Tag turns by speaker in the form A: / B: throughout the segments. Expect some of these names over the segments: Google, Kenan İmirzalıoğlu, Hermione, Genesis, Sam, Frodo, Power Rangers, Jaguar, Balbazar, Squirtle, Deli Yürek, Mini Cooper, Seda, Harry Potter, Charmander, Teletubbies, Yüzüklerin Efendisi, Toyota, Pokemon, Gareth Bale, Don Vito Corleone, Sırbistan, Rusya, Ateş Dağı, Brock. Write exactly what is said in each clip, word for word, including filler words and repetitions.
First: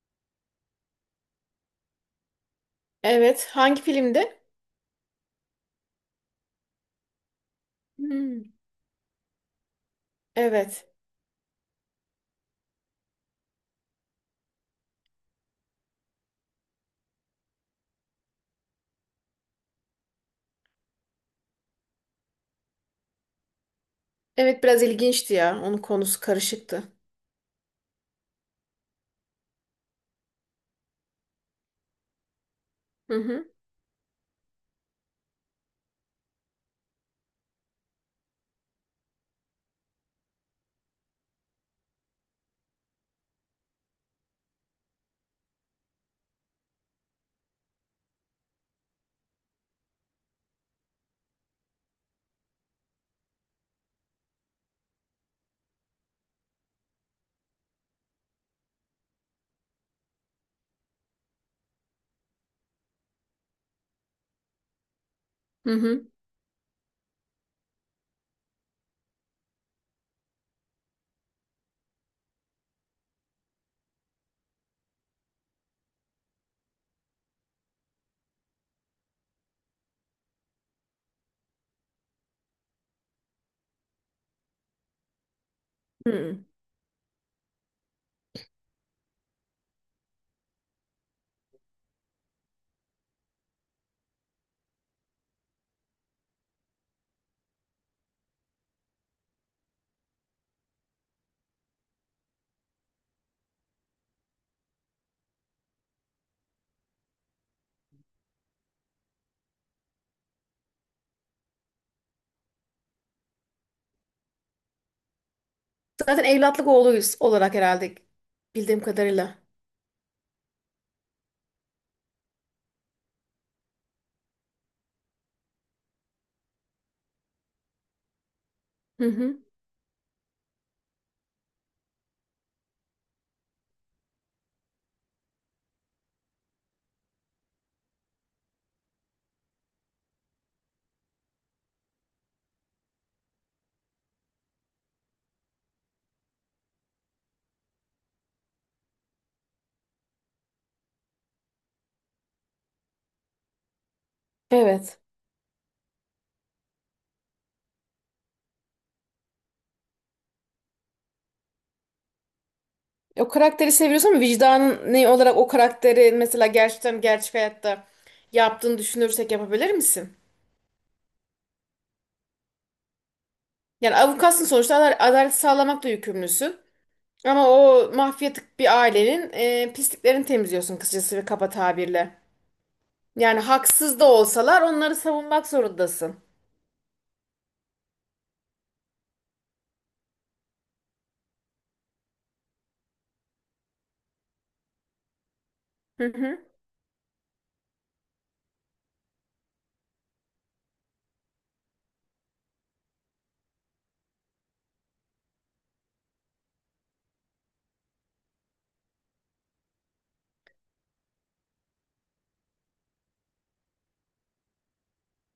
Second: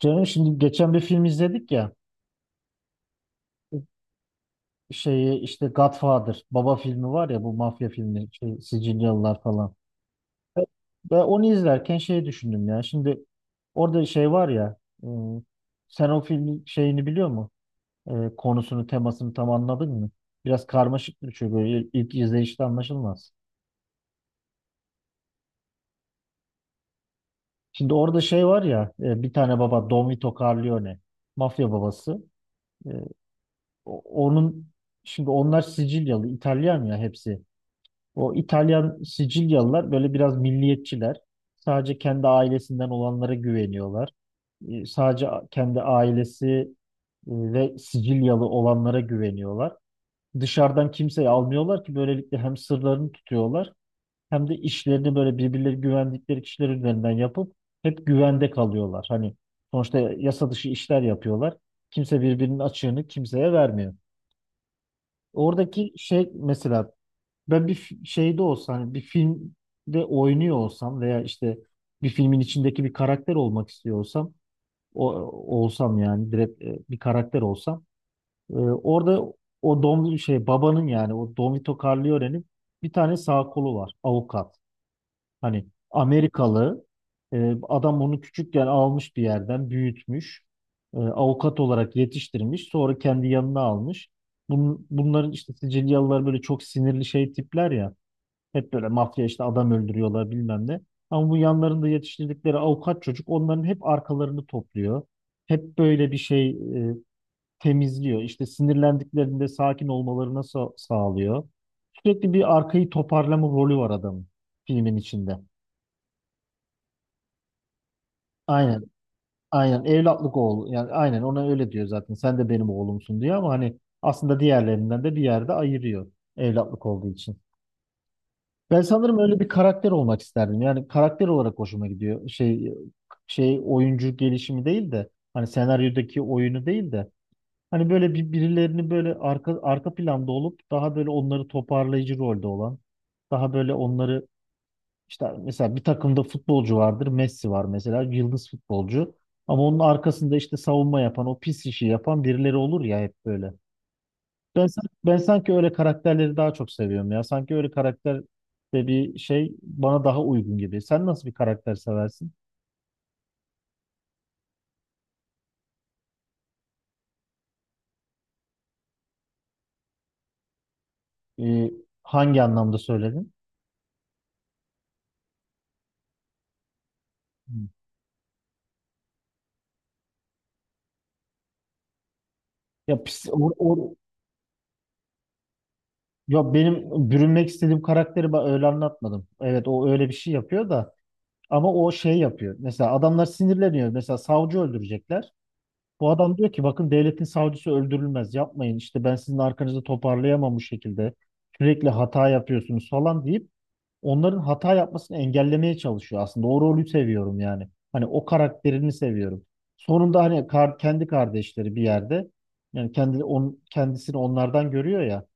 A: Canım şimdi geçen bir film izledik ya
B: Evet. Hangi filmdi?
A: şeyi işte Godfather baba filmi var ya bu mafya filmi
B: Hmm.
A: şey, Sicilyalılar falan. Ve
B: Evet.
A: ve onu izlerken şey düşündüm ya şimdi orada şey var ya e, sen o filmin şeyini biliyor mu? E, konusunu temasını tam anladın mı? Biraz karmaşık bir şey böyle ilk, ilk izleyişte anlaşılmaz.
B: Evet biraz ilginçti ya. Onun konusu karışıktı.
A: Şimdi orada şey var ya e, bir tane baba Don Vito Corleone mafya babası. E,
B: Hı hı.
A: o- onun şimdi onlar Sicilyalı İtalyan ya hepsi. O İtalyan Sicilyalılar böyle biraz milliyetçiler. Sadece kendi ailesinden olanlara güveniyorlar. E, Sadece kendi ailesi e, ve Sicilyalı olanlara güveniyorlar. Dışarıdan kimseyi almıyorlar ki böylelikle hem sırlarını tutuyorlar hem de işlerini böyle birbirleri güvendikleri kişiler üzerinden yapıp hep güvende kalıyorlar. Hani sonuçta yasa dışı işler yapıyorlar. Kimse birbirinin açığını kimseye vermiyor.
B: Hı
A: Oradaki
B: hı.
A: şey mesela ben bir fi- şeyde olsa hani bir filmde oynuyor olsam veya işte bir filmin içindeki bir karakter olmak istiyorsam, o olsam yani direkt e, bir karakter olsam, e, orada o Don şey babanın yani o Don Vito Corleone'nin bir tane sağ kolu var, avukat. Hani
B: Hmm.
A: Amerikalı e, adam onu küçükken almış bir yerden büyütmüş. e, avukat olarak yetiştirmiş. Sonra kendi yanına almış. Bun- bunların işte Sicilyalılar böyle çok sinirli şey tipler ya. Hep böyle mafya işte adam öldürüyorlar bilmem ne. Ama bu yanlarında yetiştirdikleri avukat çocuk onların hep arkalarını topluyor. Hep böyle bir şey e, temizliyor. İşte sinirlendiklerinde sakin olmalarına sa- sağlıyor. Sürekli bir arkayı toparlama rolü var adamın filmin içinde.
B: Zaten evlatlık oğluyuz olarak herhalde bildiğim
A: Aynen,
B: kadarıyla.
A: aynen evlatlık oğlu. Yani aynen ona öyle diyor zaten. Sen de benim oğlumsun diyor ama hani aslında diğerlerinden de bir yerde ayırıyor evlatlık olduğu için. Ben
B: Hı
A: sanırım
B: hı.
A: öyle bir karakter olmak isterdim. Yani karakter olarak hoşuma gidiyor. Şey şey oyuncu gelişimi değil de hani senaryodaki oyunu değil de hani böyle bir, birilerini böyle arka arka planda olup daha böyle onları toparlayıcı rolde olan daha böyle onları işte mesela bir takımda futbolcu vardır. Messi var mesela yıldız futbolcu. Ama onun arkasında işte savunma yapan, o pis işi yapan birileri olur ya hep böyle. Ben, san-
B: Evet.
A: ben sanki öyle karakterleri daha çok seviyorum ya. Sanki öyle karakter de bir şey bana daha uygun gibi. Sen nasıl bir karakter seversin?
B: O karakteri seviyorsun ama vicdanın ne olarak o karakteri mesela gerçekten gerçek hayatta yaptığını düşünürsek yapabilir misin?
A: Ee, hangi anlamda söyledin?
B: Yani avukatsın sonuçta adal- adalet sağlamakla yükümlüsün. Ama
A: Hmm.
B: o mafyatik bir ailenin e, pisliklerini temizliyorsun kısacası ve kaba tabirle.
A: Ya, pis-
B: Yani
A: o, o-
B: haksız da olsalar onları savunmak zorundasın.
A: ya benim bürünmek istediğim karakteri ben öyle anlatmadım. Evet o öyle bir şey yapıyor da ama o şey yapıyor. Mesela adamlar sinirleniyor. Mesela savcı öldürecekler.
B: Hı
A: Bu adam
B: hı.
A: diyor ki bakın devletin savcısı öldürülmez. Yapmayın işte ben sizin arkanızı toparlayamam bu şekilde. Sürekli hata yapıyorsunuz falan deyip onların hata yapmasını engellemeye çalışıyor aslında. O rolü seviyorum yani. Hani o karakterini seviyorum. Sonunda hani kar- kendi kardeşleri bir yerde yani kendi on, kendisini onlardan görüyor ya.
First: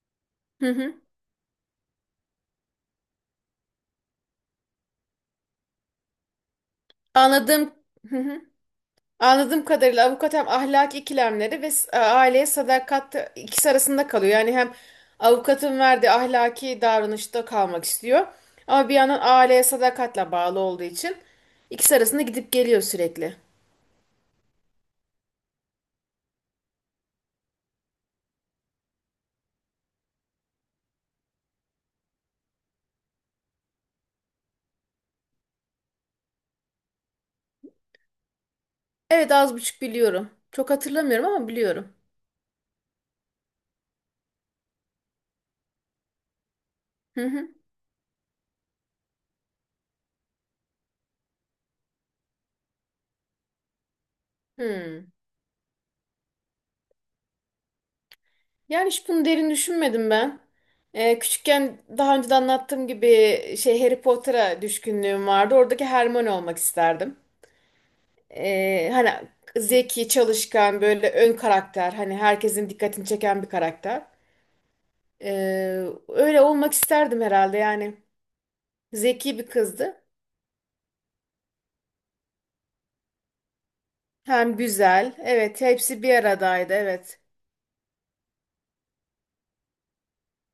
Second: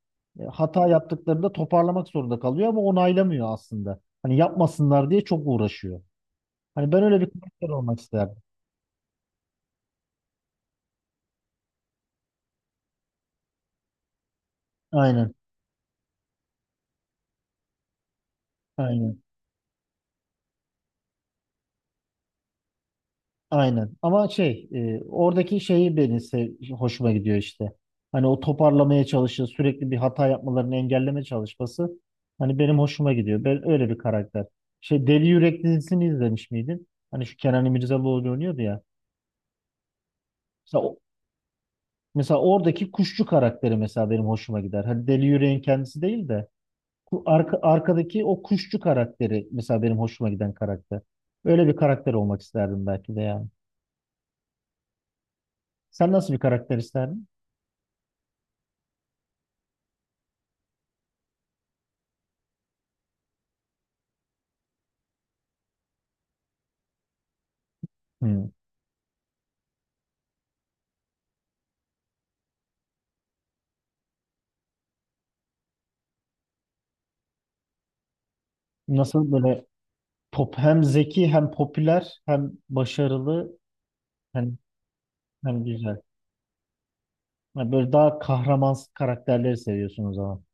A: E,
B: Hı
A: Hata
B: hı.
A: yaptıklarında toparlamak zorunda kalıyor ama onaylamıyor aslında. Hani yapmasınlar diye çok uğraşıyor. Hani ben öyle bir karakter
B: Anladığım
A: olmak
B: hı
A: isterdim.
B: hı. Anladığım kadarıyla avukat hem ahlaki ikilemleri ve s- e, aileye sadakat ikisi arasında kalıyor. Yani hem
A: Aynen.
B: avukatın verdiği ahlaki davranışta kalmak istiyor ama bir yandan
A: Aynen.
B: aileye sadakatle bağlı olduğu için ikisi arasında gidip geliyor sürekli.
A: Aynen. Ama şey, e, oradaki şeyi beni se- hoşuma gidiyor işte. Hani o toparlamaya çalışır, sürekli bir hata yapmalarını engelleme çalışması. Hani benim hoşuma gidiyor. Ben öyle bir karakter. Şey Deli Yürek dizisini izlemiş miydin? Hani şu Kenan İmirzalıoğlu oynuyordu ya.
B: Evet az buçuk biliyorum. Çok
A: Mesela, o-
B: hatırlamıyorum ama biliyorum.
A: mesela oradaki kuşçu karakteri mesela benim hoşuma gider. Hani Deli Yürek'in kendisi değil de
B: Hı
A: ku-
B: hı.
A: arka, arkadaki o kuşçu karakteri mesela benim hoşuma giden karakter. Öyle bir karakter olmak isterdim belki de yani.
B: Hı.
A: Sen nasıl bir karakter isterdin?
B: Yani hiç bunu derin düşünmedim ben. Ee, küçükken daha önce de anlattığım gibi şey Harry Potter'a düşkünlüğüm vardı. Oradaki Hermione olmak isterdim.
A: Hmm.
B: Ee, hani zeki, çalışkan, böyle ön karakter, hani herkesin dikkatini çeken bir karakter. Ee, öyle olmak isterdim herhalde yani.
A: Nasıl
B: Zeki bir
A: böyle
B: kızdı.
A: pop hem zeki hem popüler hem başarılı
B: Hem
A: hem
B: güzel. Evet,
A: hem güzel.
B: hepsi bir aradaydı. Evet.
A: Yani böyle daha kahraman karakterleri seviyorsun o zaman.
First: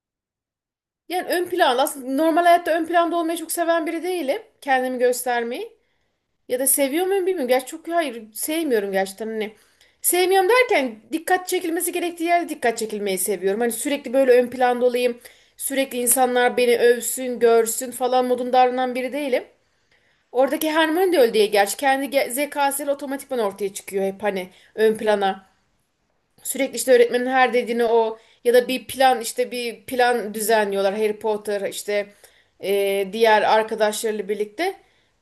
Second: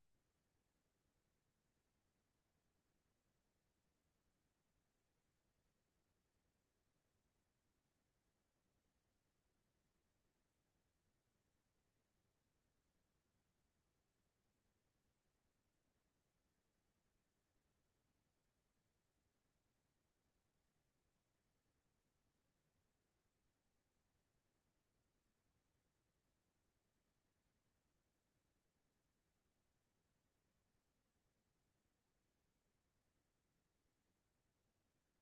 B: Yani ön planda aslında normal hayatta ön planda olmayı çok seven biri değilim. Kendimi göstermeyi. Ya da seviyor muyum bilmiyorum. Gerçi çok hayır sevmiyorum gerçekten hani. Sevmiyorum derken dikkat çekilmesi gerektiği yerde dikkat çekilmeyi seviyorum. Hani sürekli böyle ön planda olayım. Sürekli insanlar beni övsün, görsün falan modunda davranan biri değilim. Oradaki Hermione de öyle değil gerçi. Kendi ge- zekasıyla otomatikman ortaya çıkıyor hep hani ön plana. Sürekli işte öğretmenin her dediğini o ya da bir plan işte bir plan düzenliyorlar Harry Potter işte e, diğer arkadaşlarıyla birlikte.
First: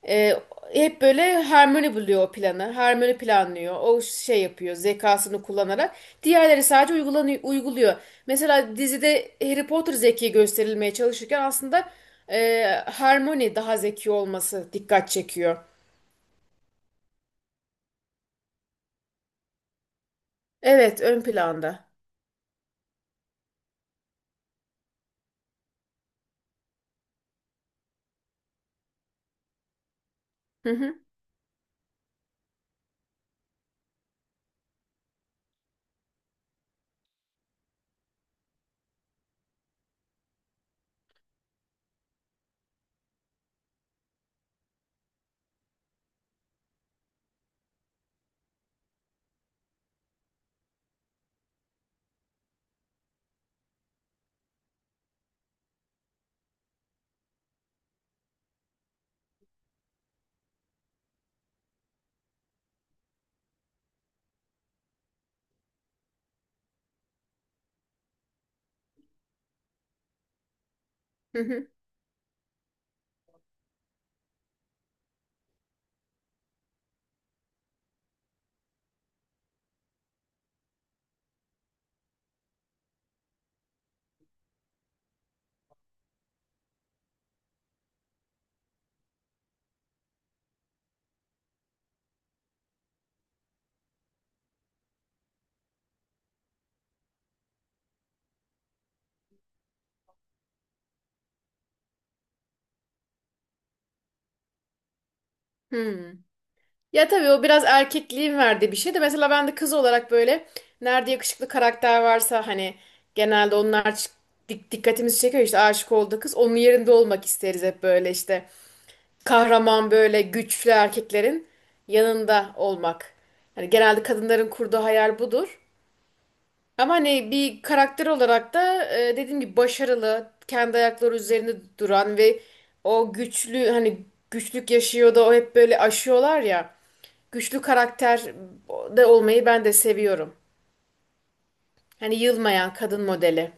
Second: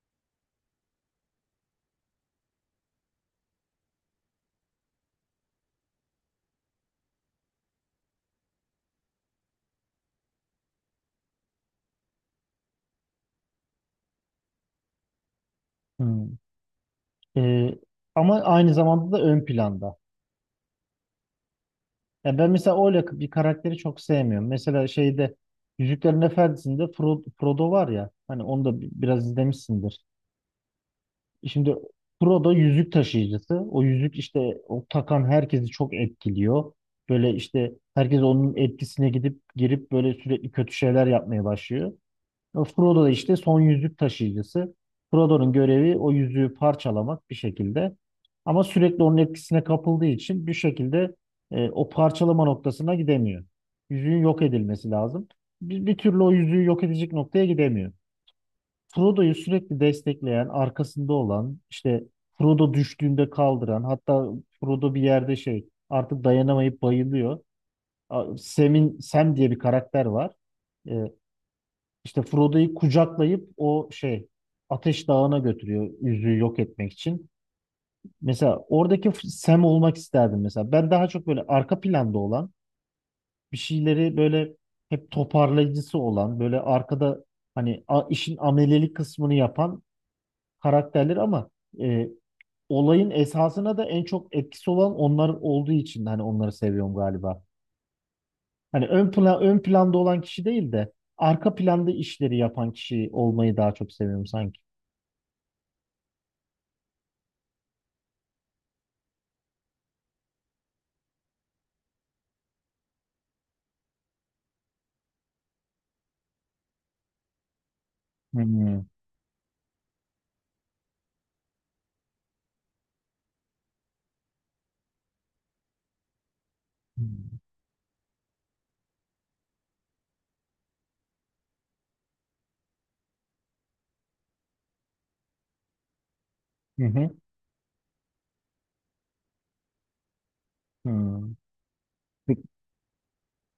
B: E, hep böyle Hermione buluyor o planı. Hermione planlıyor. O şey yapıyor zekasını kullanarak. Diğerleri sadece uygulanıyor, uyguluyor. Mesela dizide Harry Potter zeki gösterilmeye çalışırken aslında e, Hermione daha zeki olması dikkat çekiyor.
A: Hmm. Ee, ama aynı zamanda da ön planda.
B: Evet ön planda.
A: Ya ben mesela öyle bir karakteri çok sevmiyorum. Mesela şeyde Yüzüklerin Efendisi'nde Fro- Frodo var ya. Hani onu da bi- biraz izlemişsindir.
B: Hı hı
A: E, Şimdi Pro'da yüzük taşıyıcısı. O yüzük işte o takan herkesi çok etkiliyor. Böyle işte herkes onun etkisine gidip girip böyle sürekli kötü şeyler yapmaya başlıyor. Ama Frodo da işte son yüzük taşıyıcısı. Frodo'nun görevi o yüzüğü parçalamak bir şekilde. Ama sürekli onun etkisine kapıldığı için bir şekilde e, o parçalama noktasına gidemiyor. Yüzüğün yok edilmesi lazım. Bir, bir türlü o yüzüğü yok edecek noktaya gidemiyor. Frodo'yu sürekli destekleyen, arkasında olan, işte Frodo düştüğünde kaldıran, hatta Frodo bir yerde şey artık dayanamayıp bayılıyor. A- Sam'in Sam diye bir karakter var. Ee,
B: hı hı.
A: işte Frodo'yu kucaklayıp o şey Ateş Dağı'na götürüyor yüzüğü yok etmek için. Mesela oradaki F- Sam olmak isterdim mesela. Ben daha çok böyle arka planda olan, bir şeyleri böyle hep toparlayıcısı olan, böyle arkada hani a- işin amelelik kısmını yapan karakterleri ama e, olayın esasına da en çok etkisi olan onlar olduğu için hani onları seviyorum galiba. Hani ön plan ön planda olan kişi değil de arka planda işleri yapan kişi olmayı daha çok seviyorum sanki.
B: Hı. Ya tabii o biraz erkekliğin verdiği bir şey de mesela ben de kız olarak böyle nerede yakışıklı karakter varsa hani genelde onlar ç- dik- dikkatimizi çekiyor işte aşık olduğu kız onun yerinde olmak isteriz hep böyle işte
A: Hmm.
B: kahraman böyle güçlü erkeklerin yanında olmak. Hani genelde kadınların kurduğu hayal budur. Ama hani bir karakter olarak da e, dediğim gibi başarılı, kendi ayakları üzerinde duran ve o güçlü hani güçlük yaşıyor da o hep böyle aşıyorlar ya.
A: Hı hı.
B: Güçlü karakter de olmayı ben de seviyorum.
A: Hı.
B: Hani
A: Pe-
B: yılmayan kadın modeli.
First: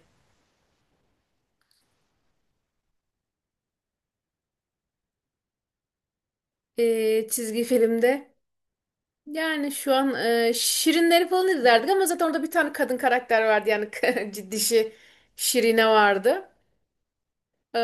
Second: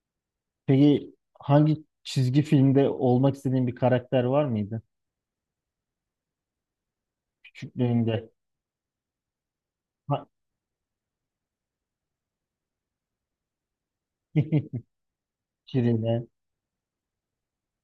A: Peki hangi çizgi filmde olmak istediğin bir karakter var mıydı?
B: E, çizgi
A: Küçüklüğünde.
B: filmde yani şu an
A: Ha-
B: e, Şirinleri falan izlerdik ama zaten orada bir tane kadın karakter vardı yani ciddişi Şirine
A: Şirin.
B: vardı. Ee,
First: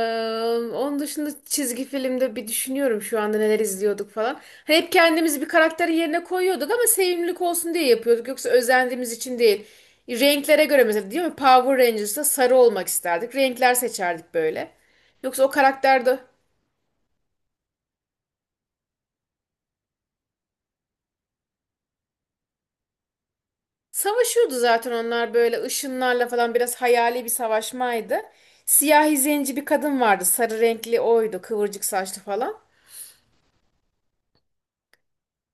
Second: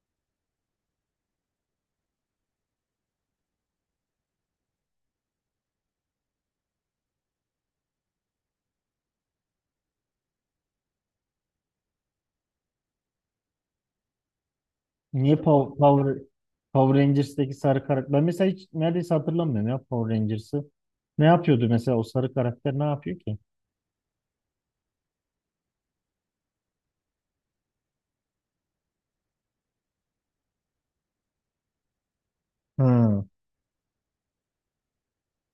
B: onun dışında çizgi filmde bir düşünüyorum şu anda neler izliyorduk falan. Hani hep kendimizi bir karakterin yerine koyuyorduk ama sevimlilik olsun diye yapıyorduk. Yoksa özendiğimiz için değil. Renklere göre mesela değil mi? Power Rangers'ta sarı olmak isterdik. Renkler seçerdik böyle.
A: Niye
B: Yoksa o
A: Pow-
B: karakter de
A: Power, Power Rangers'teki sarı karakter? Ben mesela hiç neredeyse hatırlamıyorum ya Power Rangers'ı. Ne yapıyordu mesela o sarı karakter ne yapıyor ki?
B: savaşıyordu zaten onlar böyle ışınlarla falan biraz hayali bir savaşmaydı. Siyahi zenci bir kadın vardı. Sarı renkli oydu. Kıvırcık saçlı falan.
A: Hmm.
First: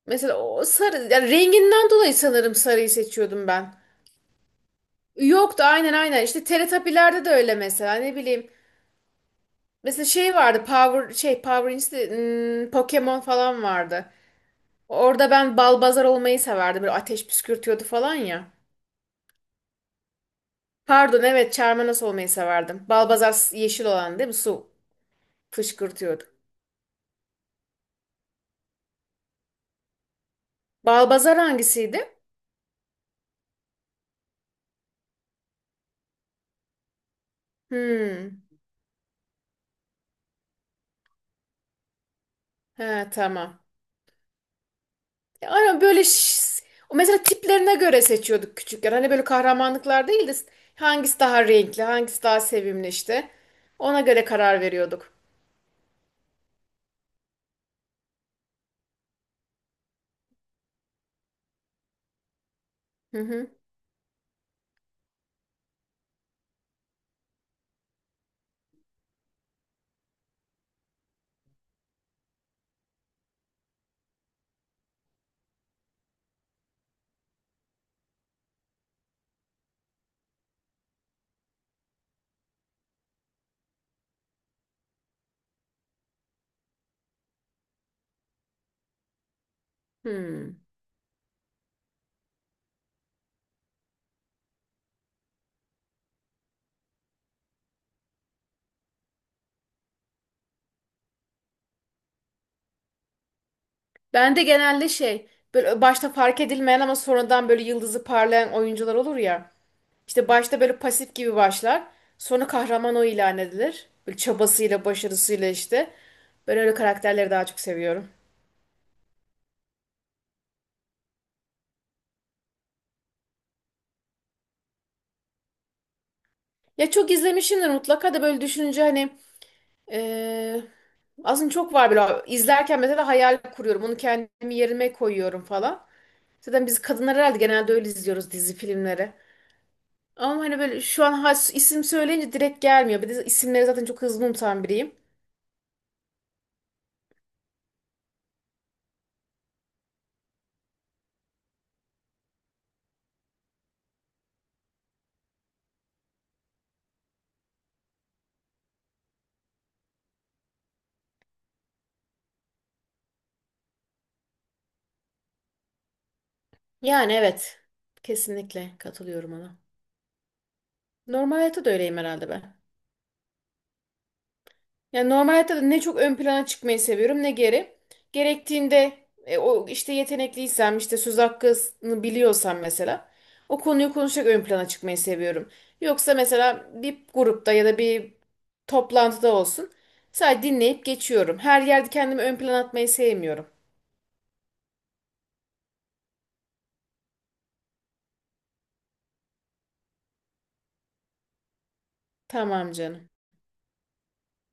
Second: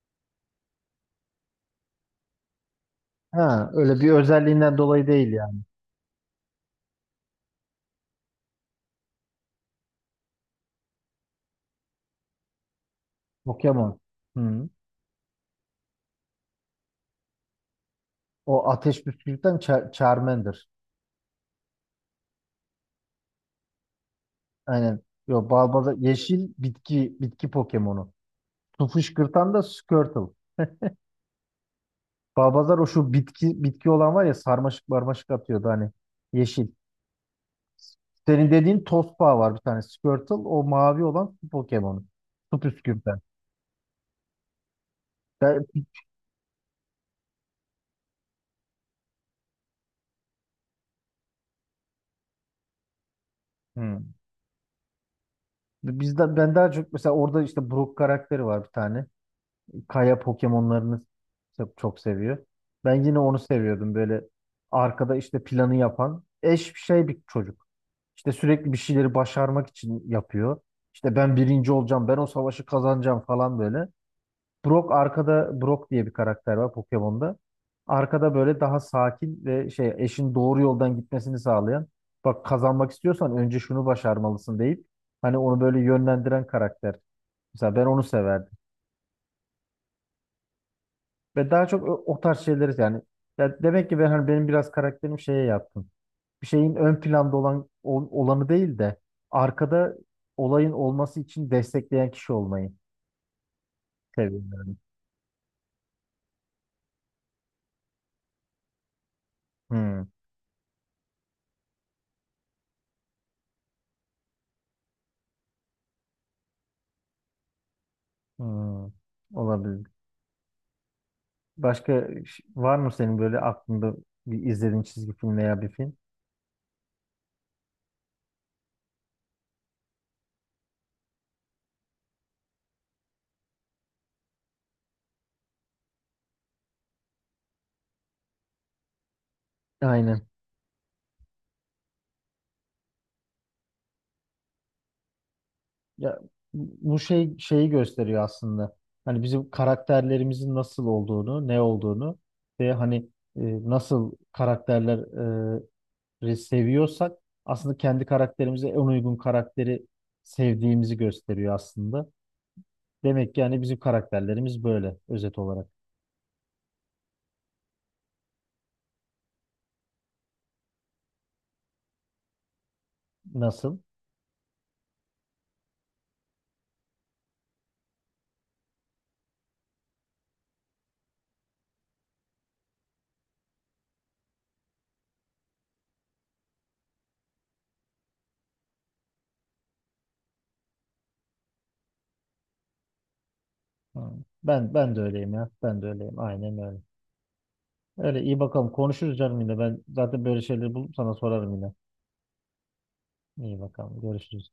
B: Mesela o sarı yani renginden dolayı sanırım sarıyı seçiyordum
A: Ha,
B: ben.
A: öyle bir özelliğinden dolayı değil yani.
B: Yoktu aynen aynen. İşte Teletubbies'lerde de öyle mesela ne bileyim. Mesela şey vardı Power şey Power Rangers değil, hmm, Pokemon falan
A: Pokemon.
B: vardı.
A: Hmm.
B: Orada ben Balbazar olmayı severdim. Böyle ateş püskürtüyordu falan ya.
A: O ateş püskürten Char Charmander.
B: Pardon evet Charmander olmayı severdim. Balbazar s- yeşil olan değil mi? Su
A: Aynen. Yo, Balbazar
B: fışkırtıyordu.
A: yeşil bitki bitki Pokemon'u. Su fışkırtan da Squirtle.
B: Balbazar hangisiydi?
A: Balbazar o şu bitki bitki olan var ya sarmaşık marmaşık atıyordu hani yeşil.
B: Hmm.
A: Senin dediğin Tospa var bir tane. Squirtle o mavi olan su Pokemon'u. Su
B: He
A: püskürten.
B: tamam.
A: Ben,
B: Aynen böyle ş- o mesela tiplerine göre seçiyorduk küçükken. Hani böyle kahramanlıklar değil de hangisi daha renkli, hangisi daha sevimli işte. Ona
A: hmm.
B: göre karar veriyorduk.
A: Bizden, ben daha çok mesela orada işte Brook karakteri var bir tane. Kaya Pokemon'larını çok, çok seviyor. Ben
B: Hı
A: yine onu
B: hı.
A: seviyordum böyle arkada işte planı yapan eş bir şey bir çocuk. İşte sürekli bir şeyleri başarmak için yapıyor. İşte ben birinci olacağım, ben o savaşı kazanacağım falan böyle. Brock arkada Brock diye bir karakter var Pokemon'da. Arkada böyle daha sakin ve şey eşin doğru yoldan gitmesini sağlayan. Bak kazanmak istiyorsan önce şunu başarmalısın deyip hani onu böyle yönlendiren karakter. Mesela ben onu severdim.
B: Hmm.
A: Ve daha çok o, o tarz şeyleri yani ya demek ki ben hani benim biraz karakterim şeye yatkın. Bir şeyin ön planda olan ol- olanı değil de arkada olayın olması için destekleyen kişi olmayı
B: Ben de
A: seviyorum.
B: genelde şey böyle başta fark edilmeyen ama sonradan böyle yıldızı parlayan oyuncular olur ya.
A: Hmm.
B: İşte başta böyle pasif gibi başlar. Sonra kahraman o ilan edilir. Böyle çabasıyla, başarısıyla işte. Ben öyle karakterleri daha çok seviyorum.
A: Hmm. Olabilir. Başka ş- var mı senin böyle aklında bir izlediğin çizgi film veya bir film?
B: Ya çok izlemişimdir mutlaka da böyle düşününce hani Ee, aslında çok var böyle. İzlerken mesela hayal kuruyorum. Onu kendimi yerime koyuyorum falan. Zaten biz kadınlar herhalde genelde öyle izliyoruz dizi filmleri.
A: Aynen.
B: Ama hani böyle şu an has- isim söyleyince direkt gelmiyor. Bir de isimleri zaten çok hızlı unutan biriyim.
A: Ya bu şey şeyi gösteriyor aslında. Hani bizim karakterlerimizin nasıl olduğunu, ne olduğunu ve hani e, nasıl karakterleri seviyorsak aslında kendi karakterimize en uygun karakteri sevdiğimizi gösteriyor aslında. Demek ki yani bizim karakterlerimiz böyle özet olarak.
B: Yani evet. Kesinlikle katılıyorum ona. Normal hayatta da öyleyim herhalde ben.
A: Nasıl?
B: Yani normal hayatta da ne çok ön plana çıkmayı seviyorum ne geri. Gerektiğinde e, o işte yetenekliysem işte söz hakkını biliyorsam mesela o konuyu konuşarak ön plana çıkmayı seviyorum. Yoksa mesela bir grupta ya da bir toplantıda olsun sadece dinleyip geçiyorum. Her yerde kendimi ön plana atmayı sevmiyorum.
A: Ha, Ben ben de öyleyim ya. Ben de öyleyim. Aynen öyle. Öyle iyi bakalım. Konuşuruz canım yine. Ben zaten böyle şeyleri bulup sana sorarım yine.
B: Tamam canım.
A: İyi bakalım. Görüşürüz.